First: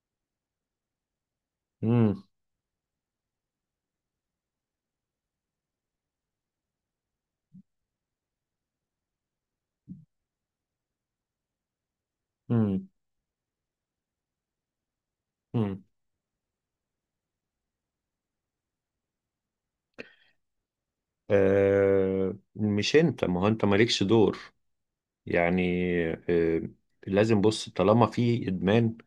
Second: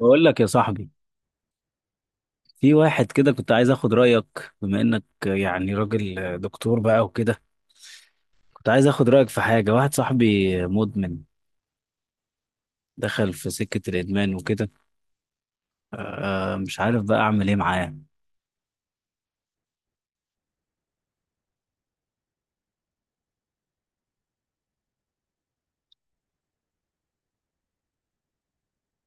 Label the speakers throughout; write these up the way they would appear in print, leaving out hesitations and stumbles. Speaker 1: بقول لك يا صاحبي،
Speaker 2: امم
Speaker 1: في واحد كده كنت عايز اخد رايك بما انك يعني راجل دكتور بقى وكده. كنت عايز اخد رايك في حاجه. واحد صاحبي مدمن،
Speaker 2: امم
Speaker 1: دخل في سكه الادمان وكده.
Speaker 2: امم
Speaker 1: مش عارف بقى اعمل ايه معاه.
Speaker 2: مش انت، ما هو انت مالكش دور، يعني. آه. لازم بص، طالما في ادمان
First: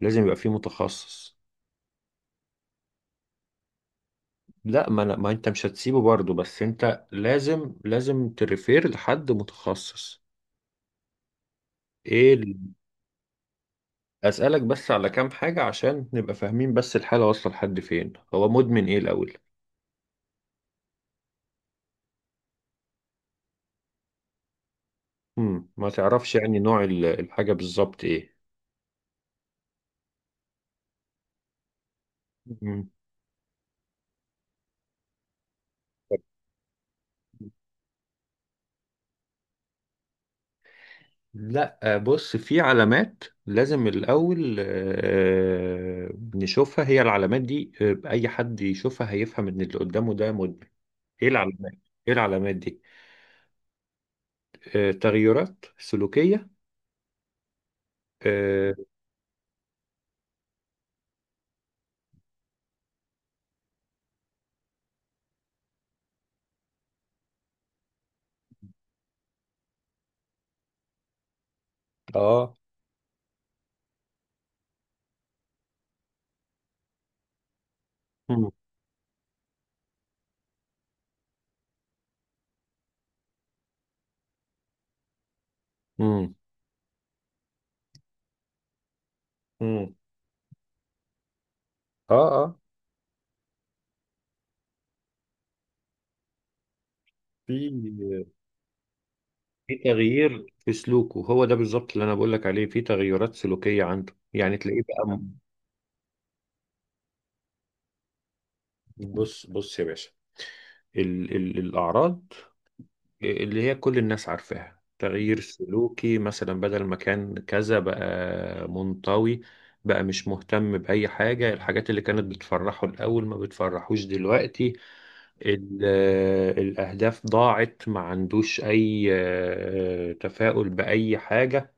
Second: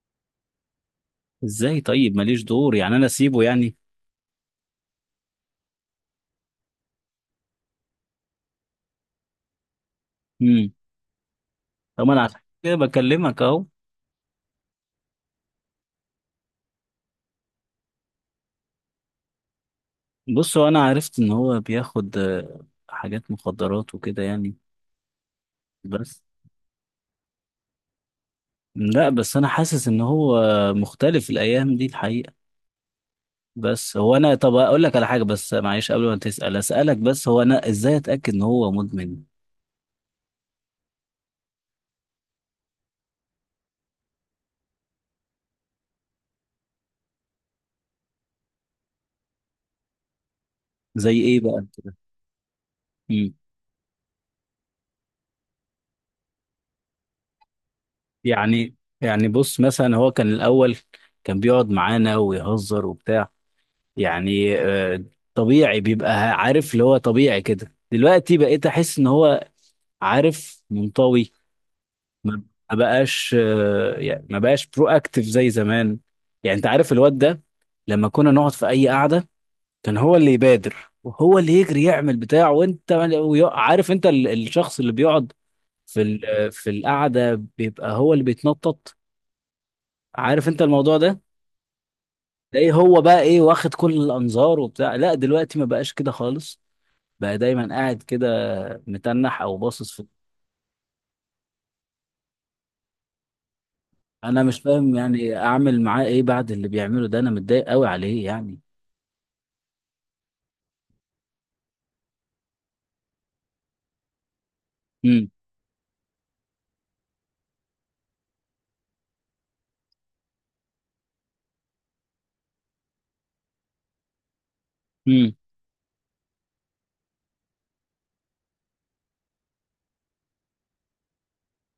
Speaker 2: لازم يبقى في متخصص.
Speaker 1: ازاي طيب ماليش دور؟ يعني انا اسيبه يعني.
Speaker 2: لا، ما انت مش هتسيبه برضه، بس انت لازم تريفير لحد متخصص.
Speaker 1: امم طب انا
Speaker 2: ايه
Speaker 1: عشان
Speaker 2: ال-
Speaker 1: كده بكلمك اهو.
Speaker 2: اسالك بس على كام حاجه عشان نبقى فاهمين، بس الحاله واصله لحد فين؟ هو مدمن ايه الاول؟
Speaker 1: بص، هو انا عرفت ان هو بياخد حاجات مخدرات وكده يعني.
Speaker 2: ما
Speaker 1: بس.
Speaker 2: تعرفش يعني نوع الحاجه بالظبط ايه؟
Speaker 1: لا بس انا حاسس ان هو مختلف الايام دي الحقيقه.
Speaker 2: امم
Speaker 1: بس هو انا، طب اقول لك على حاجه، بس معلش قبل ما تسال، اسالك بس هو انا ازاي اتاكد ان هو مدمن؟
Speaker 2: لا، بص في علامات لازم الأول نشوفها، هي العلامات دي أي حد يشوفها هيفهم إن اللي قدامه ده مدمن.
Speaker 1: زي
Speaker 2: إيه
Speaker 1: ايه بقى
Speaker 2: العلامات؟
Speaker 1: كده؟
Speaker 2: إيه العلامات دي؟
Speaker 1: مم.
Speaker 2: آه، تغيرات سلوكية. آه،
Speaker 1: يعني، يعني بص مثلا هو كان الاول، كان بيقعد معانا ويهزر وبتاع، يعني طبيعي، بيبقى عارف اللي هو طبيعي كده. دلوقتي بقيت احس ان هو، عارف، منطوي. ما
Speaker 2: آه.
Speaker 1: ما بقاش يعني ما بقاش برو اكتف زي زمان. يعني انت عارف الواد ده، لما كنا
Speaker 2: مم.
Speaker 1: نقعد في اي قعده كان هو اللي يبادر وهو اللي يجري يعمل بتاعه. وانت عارف، انت الشخص اللي بيقعد
Speaker 2: مم.
Speaker 1: في القعده بيبقى هو اللي بيتنطط.
Speaker 2: مم.
Speaker 1: عارف انت الموضوع ده؟
Speaker 2: آه، آه.
Speaker 1: تلاقيه هو بقى ايه، واخد كل الانظار وبتاع. لا دلوقتي ما بقاش كده خالص. بقى دايما قاعد كده
Speaker 2: في
Speaker 1: متنح او
Speaker 2: في
Speaker 1: باصص في.
Speaker 2: تغيير في سلوكه. هو ده بالظبط اللي أنا بقول لك عليه، في تغيرات سلوكية عنده،
Speaker 1: انا
Speaker 2: يعني
Speaker 1: مش
Speaker 2: تلاقيه
Speaker 1: فاهم
Speaker 2: بقى
Speaker 1: يعني اعمل معاه ايه بعد اللي بيعمله ده، انا متضايق قوي عليه يعني.
Speaker 2: بص بص يا باشا، ال ال الأعراض اللي هي كل الناس عارفاها،
Speaker 1: امم.
Speaker 2: تغيير سلوكي مثلا، بدل ما كان كذا بقى منطوي، بقى مش مهتم بأي حاجة، الحاجات اللي كانت بتفرحه الأول ما بتفرحوش دلوقتي.
Speaker 1: امم.
Speaker 2: ال- الأهداف ضاعت، ما عندوش أي تفاؤل بأي حاجة.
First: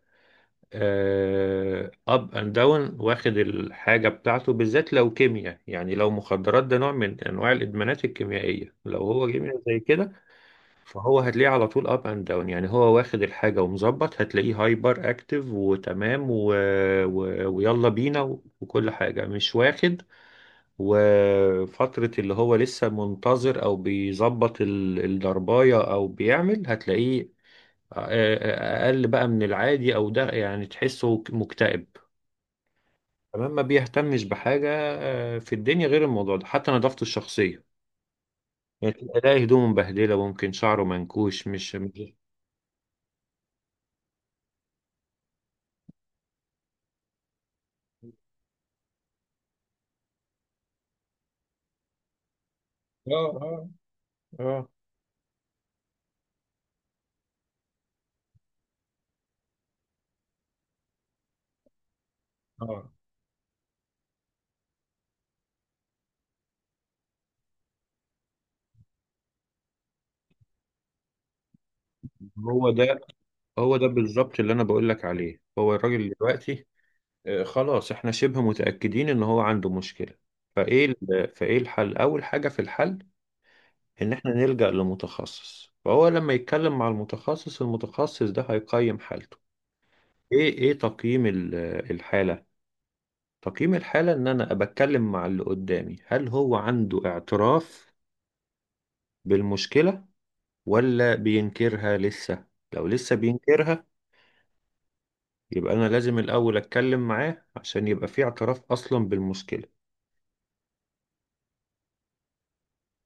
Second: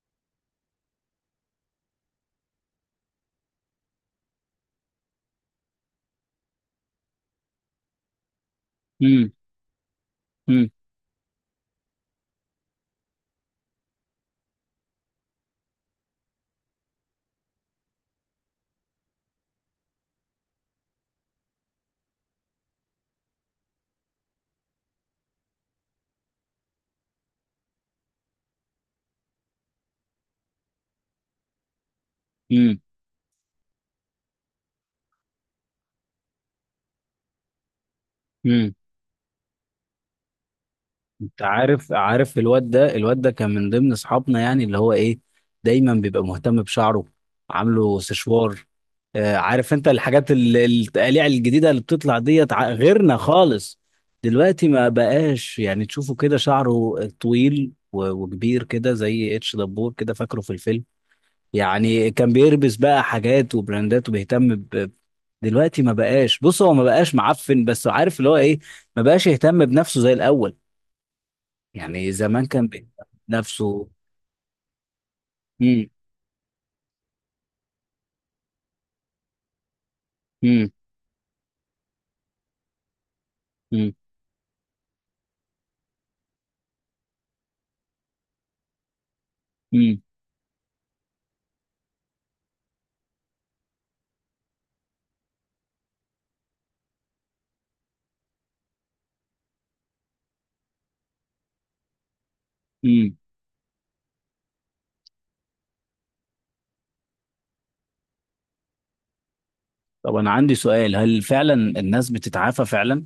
Speaker 2: أب أند داون، واخد الحاجة بتاعته، بالذات لو كيمياء، يعني لو مخدرات ده نوع من أنواع الإدمانات الكيميائية. لو هو
Speaker 1: امم.
Speaker 2: كيمياء زي كده،
Speaker 1: امم.
Speaker 2: فهو هتلاقيه على طول اب اند داون، يعني هو واخد الحاجه ومظبط، هتلاقيه هايبر اكتف وتمام ويلا بينا وكل حاجه، مش واخد. وفتره اللي هو لسه منتظر او بيظبط الضربايه او بيعمل، هتلاقيه اقل بقى من العادي، او ده يعني تحسه مكتئب،
Speaker 1: امم،
Speaker 2: تمام، ما بيهتمش بحاجه في الدنيا غير الموضوع ده، حتى نظافته الشخصيه
Speaker 1: امم.
Speaker 2: يعني، تلاقي هدومه مبهدله، ممكن شعره
Speaker 1: انت
Speaker 2: منكوش،
Speaker 1: عارف عارف الواد ده كان من ضمن اصحابنا يعني، اللي هو ايه، دايما بيبقى مهتم بشعره، عامله سشوار. عارف انت الحاجات التقاليع الجديده اللي بتطلع ديت،
Speaker 2: اه،
Speaker 1: غيرنا
Speaker 2: اه،
Speaker 1: خالص. دلوقتي
Speaker 2: اه،
Speaker 1: ما بقاش يعني. تشوفه كده شعره طويل وكبير كده زي اتش دبور كده، فاكره في الفيلم؟ يعني كان بيلبس
Speaker 2: اه.
Speaker 1: بقى حاجات وبراندات وبيهتم ب... دلوقتي ما بقاش. بص هو ما بقاش معفن، بس عارف اللي هو ايه، ما بقاش يهتم بنفسه زي الاول. يعني زمان كان
Speaker 2: هو
Speaker 1: بيهتم
Speaker 2: ده هو
Speaker 1: بنفسه.
Speaker 2: ده بالظبط اللي انا بقول لك عليه هو
Speaker 1: مم.
Speaker 2: الراجل دلوقتي. خلاص، احنا شبه متأكدين ان هو عنده مشكلة.
Speaker 1: مم.
Speaker 2: فايه ال- فايه الحل؟ اول حاجة في الحل،
Speaker 1: مم.
Speaker 2: ان احنا نلجأ لمتخصص، فهو لما يتكلم مع المتخصص، المتخصص ده هيقيم حالته.
Speaker 1: مم.
Speaker 2: ايه ايه تقييم الحالة. تقييم الحالة ان انا بتكلم مع اللي قدامي، هل هو عنده اعتراف بالمشكلة ولا بينكرها لسه؟ لو
Speaker 1: مم.
Speaker 2: لسه بينكرها يبقى أنا لازم الأول أتكلم معاه عشان يبقى في اعتراف أصلا بالمشكلة.
Speaker 1: طب انا عندي سؤال، هل فعلا الناس بتتعافى فعلا؟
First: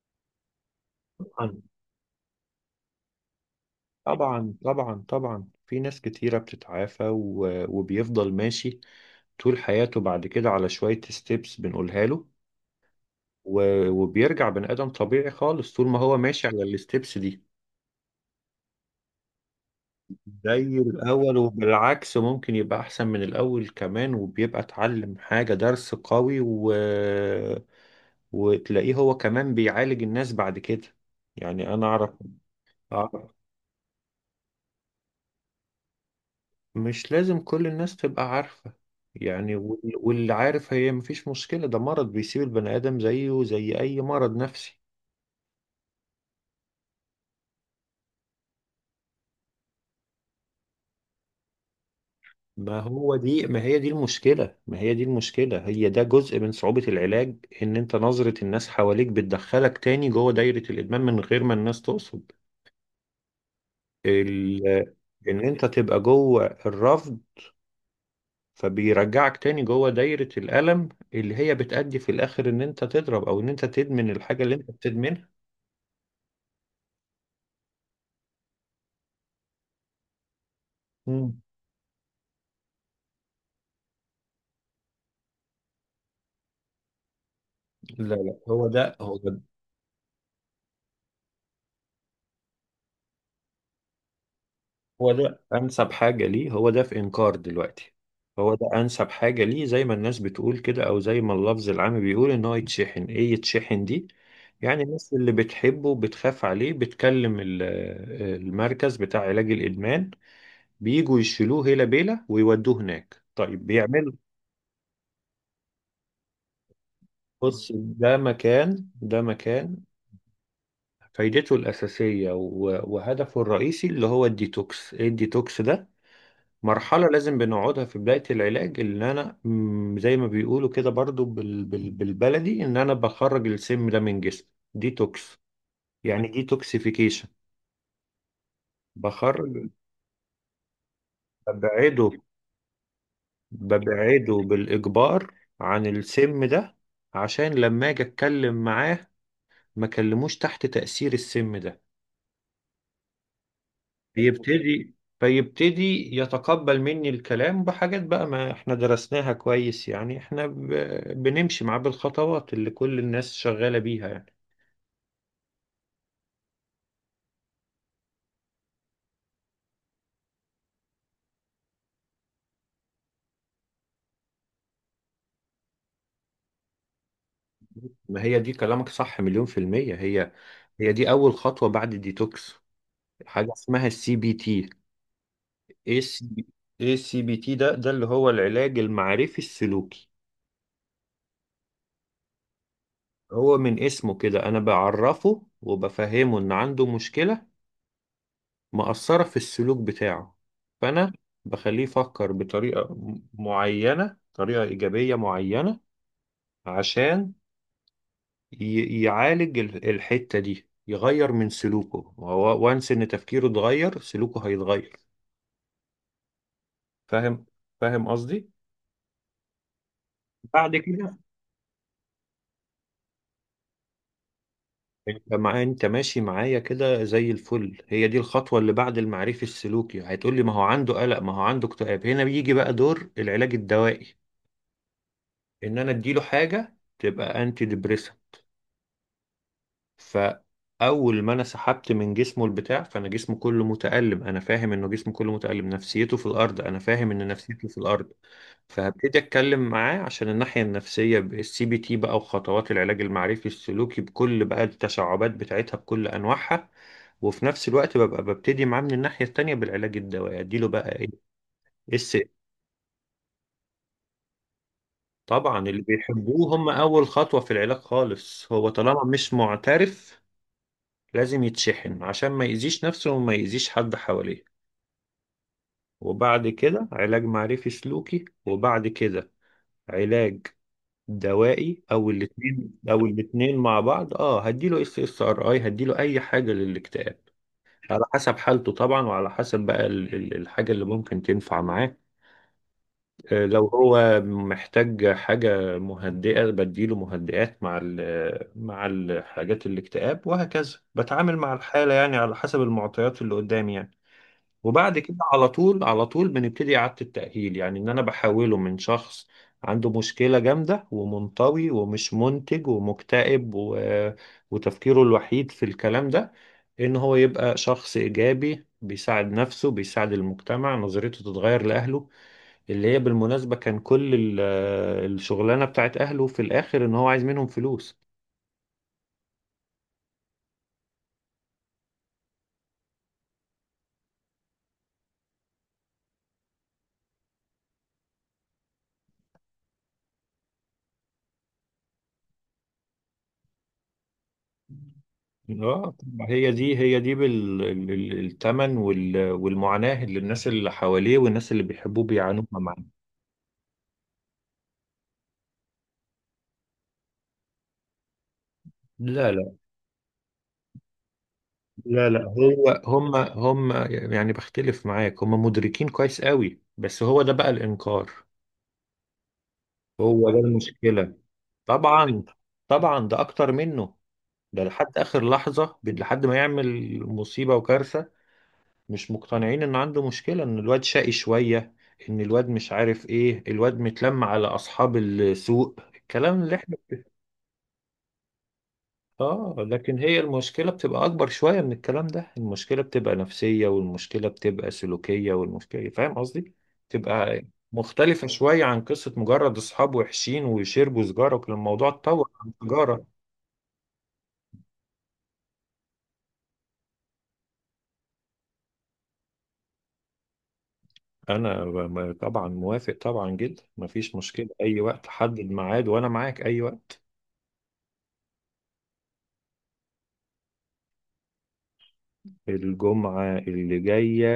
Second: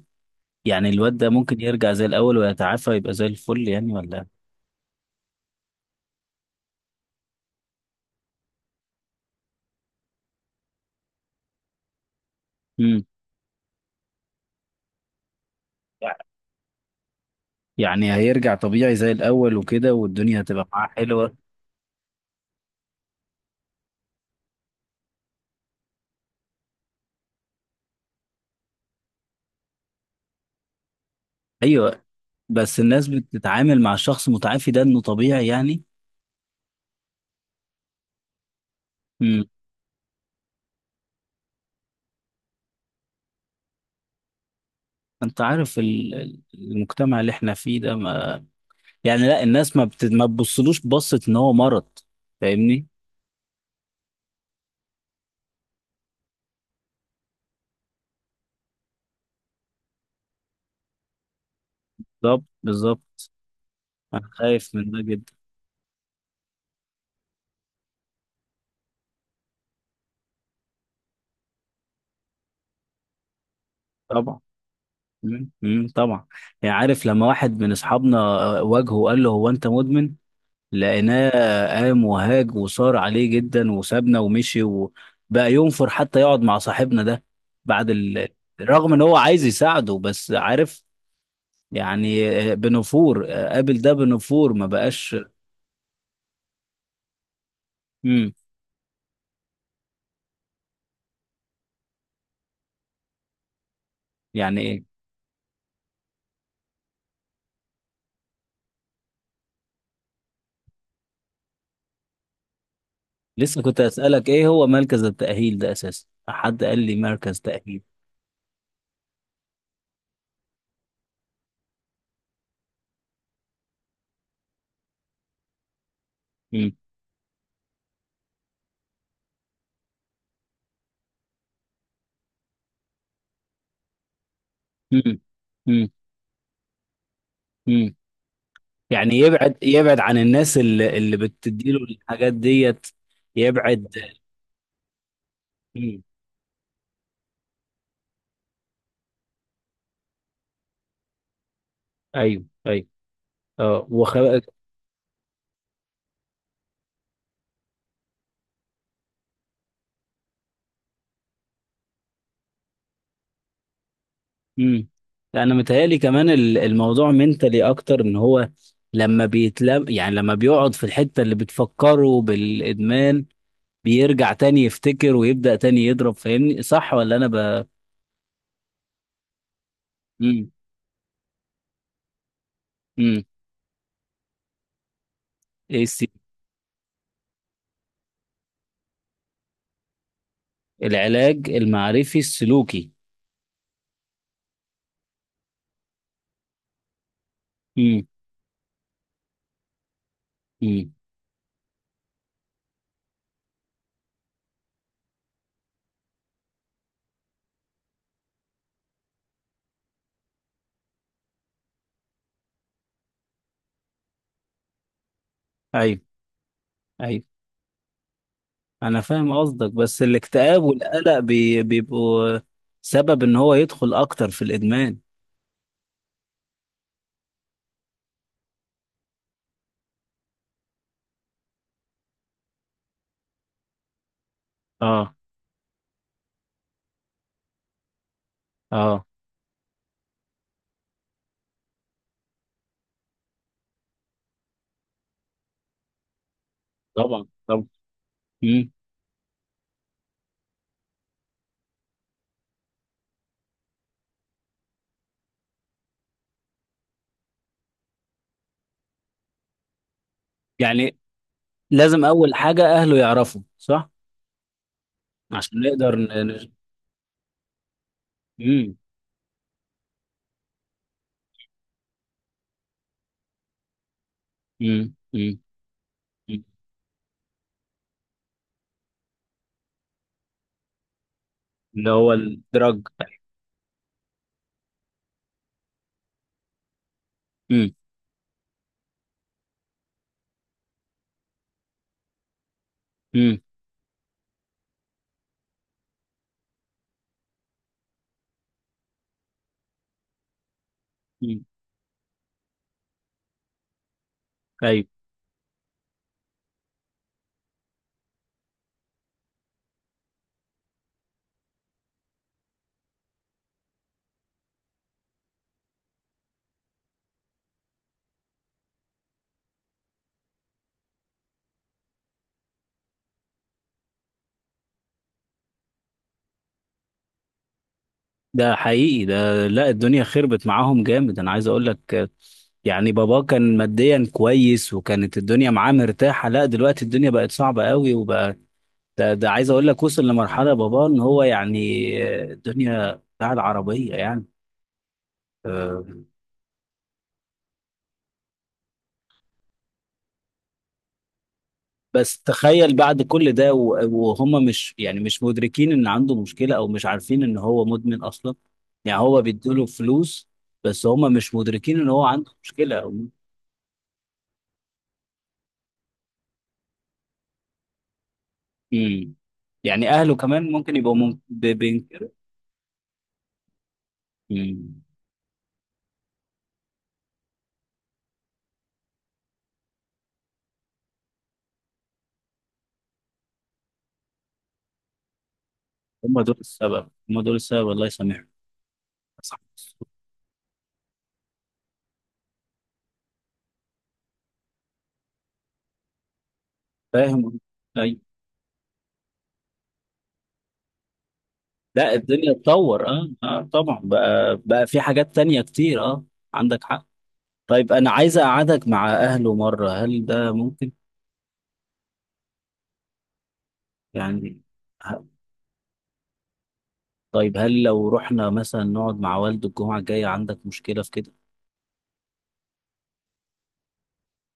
Speaker 1: يعني الواد ده ممكن
Speaker 2: طبعا،
Speaker 1: يرجع زي الاول ويتعافى يبقى زي الفل يعني ولا؟
Speaker 2: طبعا، طبعا. طبعا في ناس كتيرة بتتعافى وبيفضل ماشي طول حياته بعد كده على شوية ستيبس بنقولها له،
Speaker 1: مم.
Speaker 2: و... وبيرجع بني آدم طبيعي خالص طول ما هو ماشي على الستيبس دي.
Speaker 1: يعني هيرجع طبيعي زي الاول وكده والدنيا
Speaker 2: زي
Speaker 1: هتبقى معاه
Speaker 2: الأول،
Speaker 1: حلوة؟
Speaker 2: وبالعكس ممكن يبقى أحسن من الأول كمان، وبيبقى اتعلم حاجة درس قوي، وتلاقيه هو كمان بيعالج الناس بعد كده، يعني أنا
Speaker 1: ايوه. بس الناس
Speaker 2: أعرف.
Speaker 1: بتتعامل مع الشخص المتعافي ده انه طبيعي يعني؟
Speaker 2: مش لازم كل الناس تبقى عارفة،
Speaker 1: مم.
Speaker 2: يعني، واللي عارف هي مفيش مشكلة، ده مرض بيسيب البني آدم زيه زي أي مرض نفسي.
Speaker 1: انت عارف المجتمع اللي احنا فيه ده ما، يعني لا الناس ما بتبصلوش بصة ان هو مرض.
Speaker 2: ما
Speaker 1: فاهمني؟
Speaker 2: هو دي ما هي دي المشكلة ما هي دي المشكلة، هي ده جزء من صعوبة العلاج، إن أنت نظرة الناس حواليك بتدخلك تاني جوه دايرة الإدمان من غير ما الناس تقصد.
Speaker 1: بالظبط بالظبط. انا خايف
Speaker 2: ال...
Speaker 1: من ده جدا.
Speaker 2: إن أنت تبقى جوه الرفض، فبيرجعك تاني جوه دايرة الألم اللي هي بتأدي في الآخر إن أنت تضرب، أو إن أنت تدمن
Speaker 1: طبعا.
Speaker 2: الحاجة اللي أنت بتدمنها.
Speaker 1: مم. مم. طبعا. يعني عارف لما واحد من اصحابنا واجهه وقال له هو انت مدمن، لقيناه
Speaker 2: مم.
Speaker 1: قام وهاج وصار عليه جدا وسابنا ومشي وبقى ينفر حتى يقعد مع صاحبنا ده بعد
Speaker 2: لا،
Speaker 1: ال...
Speaker 2: لا.
Speaker 1: رغم ان هو عايز يساعده. بس عارف، يعني بنفور. قابل ده بنفور، ما
Speaker 2: هو
Speaker 1: بقاش.
Speaker 2: ده انسب حاجه ليه، هو ده في انكار دلوقتي.
Speaker 1: مم.
Speaker 2: هو ده انسب حاجه ليه، زي ما الناس بتقول كده، او زي ما اللفظ العام بيقول، ان هو يتشحن. ايه يتشحن دي؟
Speaker 1: يعني
Speaker 2: يعني
Speaker 1: ايه؟
Speaker 2: الناس اللي بتحبه بتخاف عليه، بتكلم المركز بتاع علاج الادمان، بيجوا يشيلوه هيلا بيلا ويودوه هناك.
Speaker 1: لسه
Speaker 2: طيب
Speaker 1: كنت
Speaker 2: بيعمل؟
Speaker 1: اسالك، ايه هو مركز التاهيل ده اساسا؟ حد قال لي مركز
Speaker 2: بص،
Speaker 1: تاهيل.
Speaker 2: ده مكان فايدته الأساسية وهدفه الرئيسي اللي هو الديتوكس. إيه الديتوكس ده؟
Speaker 1: مم.
Speaker 2: مرحلة لازم بنقعدها في بداية العلاج، ان انا زي ما بيقولوا كده برضو بالبلدي، ان انا بخرج السم ده من جسمي.
Speaker 1: مم.
Speaker 2: ديتوكس،
Speaker 1: مم.
Speaker 2: يعني ديتوكسيفيكيشن.
Speaker 1: مم. يعني يبعد،
Speaker 2: بخرج،
Speaker 1: يبعد عن الناس اللي بتديله
Speaker 2: ببعده
Speaker 1: الحاجات ديت. يبعد.
Speaker 2: ببعده بالإجبار عن
Speaker 1: مم.
Speaker 2: السم ده، عشان لما اجي اتكلم معاه ما كلموش تحت تأثير السم ده.
Speaker 1: ايوه ايوه. اه.
Speaker 2: فيبتدي فيبتدي يتقبل مني الكلام بحاجات بقى ما احنا درسناها كويس، يعني احنا بنمشي معاه بالخطوات اللي كل الناس شغالة بيها يعني.
Speaker 1: مم. لا، انا متهيألي كمان الموضوع منتلي اكتر ان هو، لما بيتلم يعني لما بيقعد في الحتة اللي بتفكره بالادمان، بيرجع تاني يفتكر ويبدأ تاني يضرب. فاهمني؟ صح ولا انا ب
Speaker 2: ما هي دي، كلامك صح مليون في المية. هي
Speaker 1: مم.
Speaker 2: هي دي أول خطوة بعد الديتوكس،
Speaker 1: مم.
Speaker 2: حاجة اسمها الـCBT.
Speaker 1: إيه
Speaker 2: ايه السي بي ايه الـCBT ده اللي هو العلاج المعرفي السلوكي.
Speaker 1: العلاج المعرفي السلوكي.
Speaker 2: هو من اسمه كده أنا بعرفه وبفهمه، إن عنده مشكلة
Speaker 1: مم.
Speaker 2: مأثرة في السلوك بتاعه،
Speaker 1: مم.
Speaker 2: فأنا بخليه يفكر بطريقة معينة، طريقة إيجابية معينة، عشان يعالج الحتة دي، يغير من سلوكه هو، وانس إن تفكيره اتغير سلوكه هيتغير.
Speaker 1: ايوه ايوه.
Speaker 2: فاهم فاهم قصدي؟
Speaker 1: انا فاهم قصدك، بس الاكتئاب
Speaker 2: بعد كده،
Speaker 1: والقلق بيبقوا سبب ان هو يدخل اكتر في الادمان.
Speaker 2: انت ماشي معايا كده زي الفل. هي دي الخطوة اللي بعد المعرفي السلوكي، هتقول لي ما هو عنده قلق، ما هو عنده اكتئاب. هنا بيجي بقى دور العلاج الدوائي،
Speaker 1: اه
Speaker 2: ان انا اديله حاجة تبقى انتي ديبريسنت.
Speaker 1: اه.
Speaker 2: فاول ما انا سحبت من جسمه البتاع، فانا جسمه كله متألم، انا فاهم انه جسمه كله متألم، نفسيته في الارض، انا فاهم
Speaker 1: طبعا
Speaker 2: ان
Speaker 1: طبعا.
Speaker 2: نفسيته في الارض.
Speaker 1: مم.
Speaker 2: فهبتدي اتكلم معاه عشان الناحيه النفسيه بالسي بي تي بقى، وخطوات العلاج المعرفي السلوكي بكل بقى التشعبات بتاعتها بكل انواعها، وفي نفس الوقت ببقى ببتدي معاه من الناحيه التانيه بالعلاج الدوائي، اديله بقى
Speaker 1: يعني
Speaker 2: ايه؟
Speaker 1: لازم
Speaker 2: اس
Speaker 1: اول حاجة اهله يعرفوا، صح؟ عشان
Speaker 2: طبعا، اللي
Speaker 1: نقدر
Speaker 2: بيحبوه هم اول خطوه في العلاج خالص، هو
Speaker 1: مم.
Speaker 2: طالما مش معترف لازم يتشحن عشان ما يأذيش نفسه وما يأذيش حد حواليه.
Speaker 1: مم. مم. مم.
Speaker 2: وبعد كده علاج معرفي سلوكي، وبعد كده علاج دوائي،
Speaker 1: اللي هو الدرج.
Speaker 2: او الاتنين مع بعض. اه، هديله SSRI، هديله اي حاجه للاكتئاب،
Speaker 1: مم.
Speaker 2: على حسب حالته طبعا، وعلى حسب بقى الحاجه اللي ممكن تنفع معاه.
Speaker 1: مم.
Speaker 2: لو هو محتاج حاجه مهدئه بديله مهدئات، مع مع الحاجات الاكتئاب، وهكذا بتعامل
Speaker 1: مم.
Speaker 2: مع الحاله، يعني على حسب المعطيات اللي قدامي يعني.
Speaker 1: ايوه.
Speaker 2: وبعد كده على طول، على طول بنبتدي إعادة التأهيل، يعني إن أنا بحوله من شخص عنده مشكلة جامدة، ومنطوي، ومش منتج، ومكتئب، وتفكيره الوحيد في الكلام ده، إن هو يبقى شخص إيجابي بيساعد نفسه، بيساعد المجتمع، نظريته تتغير لأهله، اللي هي بالمناسبة كان كل الشغلانة بتاعت أهله في الآخر إن هو عايز منهم فلوس.
Speaker 1: ده حقيقي ده. لا الدنيا خربت معاهم جامد، انا عايز اقول لك يعني بابا كان ماديا كويس وكانت الدنيا معاه مرتاحة. لا دلوقتي الدنيا بقت صعبة قوي وبقى، ده عايز اقول لك، وصل لمرحله بابا ان هو يعني الدنيا بتاع العربيه يعني. آه،
Speaker 2: اه، ما هي دي هي دي بالثمن والمعاناة اللي الناس اللي حواليه والناس اللي بيحبوه
Speaker 1: بس
Speaker 2: بيعانوها
Speaker 1: تخيل
Speaker 2: معاه.
Speaker 1: بعد كل ده وهم مش يعني مش مدركين ان عنده مشكله او مش عارفين ان هو مدمن اصلا. يعني هو
Speaker 2: لا، لا.
Speaker 1: بيديله فلوس، بس هم مش مدركين ان هو
Speaker 2: لا، لا،
Speaker 1: عنده مشكله
Speaker 2: هو
Speaker 1: أو...
Speaker 2: هم هم. يعني بختلف معاك، هم مدركين كويس قوي، بس هو ده بقى الإنكار.
Speaker 1: مم. يعني اهله
Speaker 2: هو ده
Speaker 1: كمان ممكن يبقوا
Speaker 2: المشكلة.
Speaker 1: بينكروا.
Speaker 2: طبعا. طبعا ده أكتر منه، ده
Speaker 1: مم.
Speaker 2: لحد آخر لحظة، لحد ما يعمل مصيبة وكارثة. مش مقتنعين ان عنده مشكلة، ان الواد شقي شوية، ان الواد مش عارف ايه، الواد متلم على اصحاب السوق،
Speaker 1: هم دول
Speaker 2: الكلام اللي احنا.
Speaker 1: السبب، هم دول السبب. الله يسامحهم. صح.
Speaker 2: اه، لكن هي المشكلة بتبقى اكبر شوية من الكلام ده. المشكلة بتبقى نفسية، والمشكلة بتبقى سلوكية، والمشكلة، فاهم قصدي،
Speaker 1: فاهم.
Speaker 2: بتبقى
Speaker 1: أي.
Speaker 2: مختلفة شوية عن قصة مجرد اصحاب وحشين ويشربوا سجارة، وكان الموضوع
Speaker 1: لا
Speaker 2: اتطور
Speaker 1: الدنيا
Speaker 2: عن
Speaker 1: اتطور، اه
Speaker 2: سجارة.
Speaker 1: اه طبعا، بقى بقى في حاجات تانية كتير. اه. عندك حق. طيب انا عايز اقعدك مع اهله مرة، هل ده ممكن؟
Speaker 2: انا طبعا موافق، طبعا جدا، مفيش
Speaker 1: يعني
Speaker 2: مشكلة، اي
Speaker 1: ه-
Speaker 2: وقت حدد ميعاد وانا معاك اي وقت.
Speaker 1: طيب هل لو رحنا مثلا نقعد مع والده الجمعة الجاية عندك مشكلة في كده؟
Speaker 2: الجمعة اللي جاية؟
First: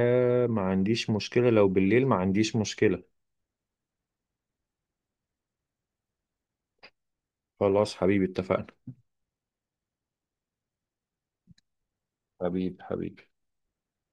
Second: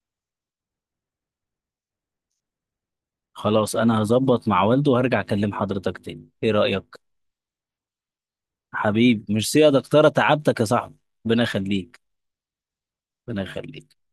Speaker 2: ما عنديش مشكلة، لو بالليل ما عنديش مشكلة.
Speaker 1: خلاص انا هظبط مع والده وهرجع اكلم حضرتك تاني، ايه رأيك؟
Speaker 2: خلاص حبيبي، اتفقنا.
Speaker 1: حبيب، ميرسي يا دكتورة، تعبتك يا صاحبي. ربنا يخليك.
Speaker 2: حبيب، حبيب.
Speaker 1: ربنا يخليك.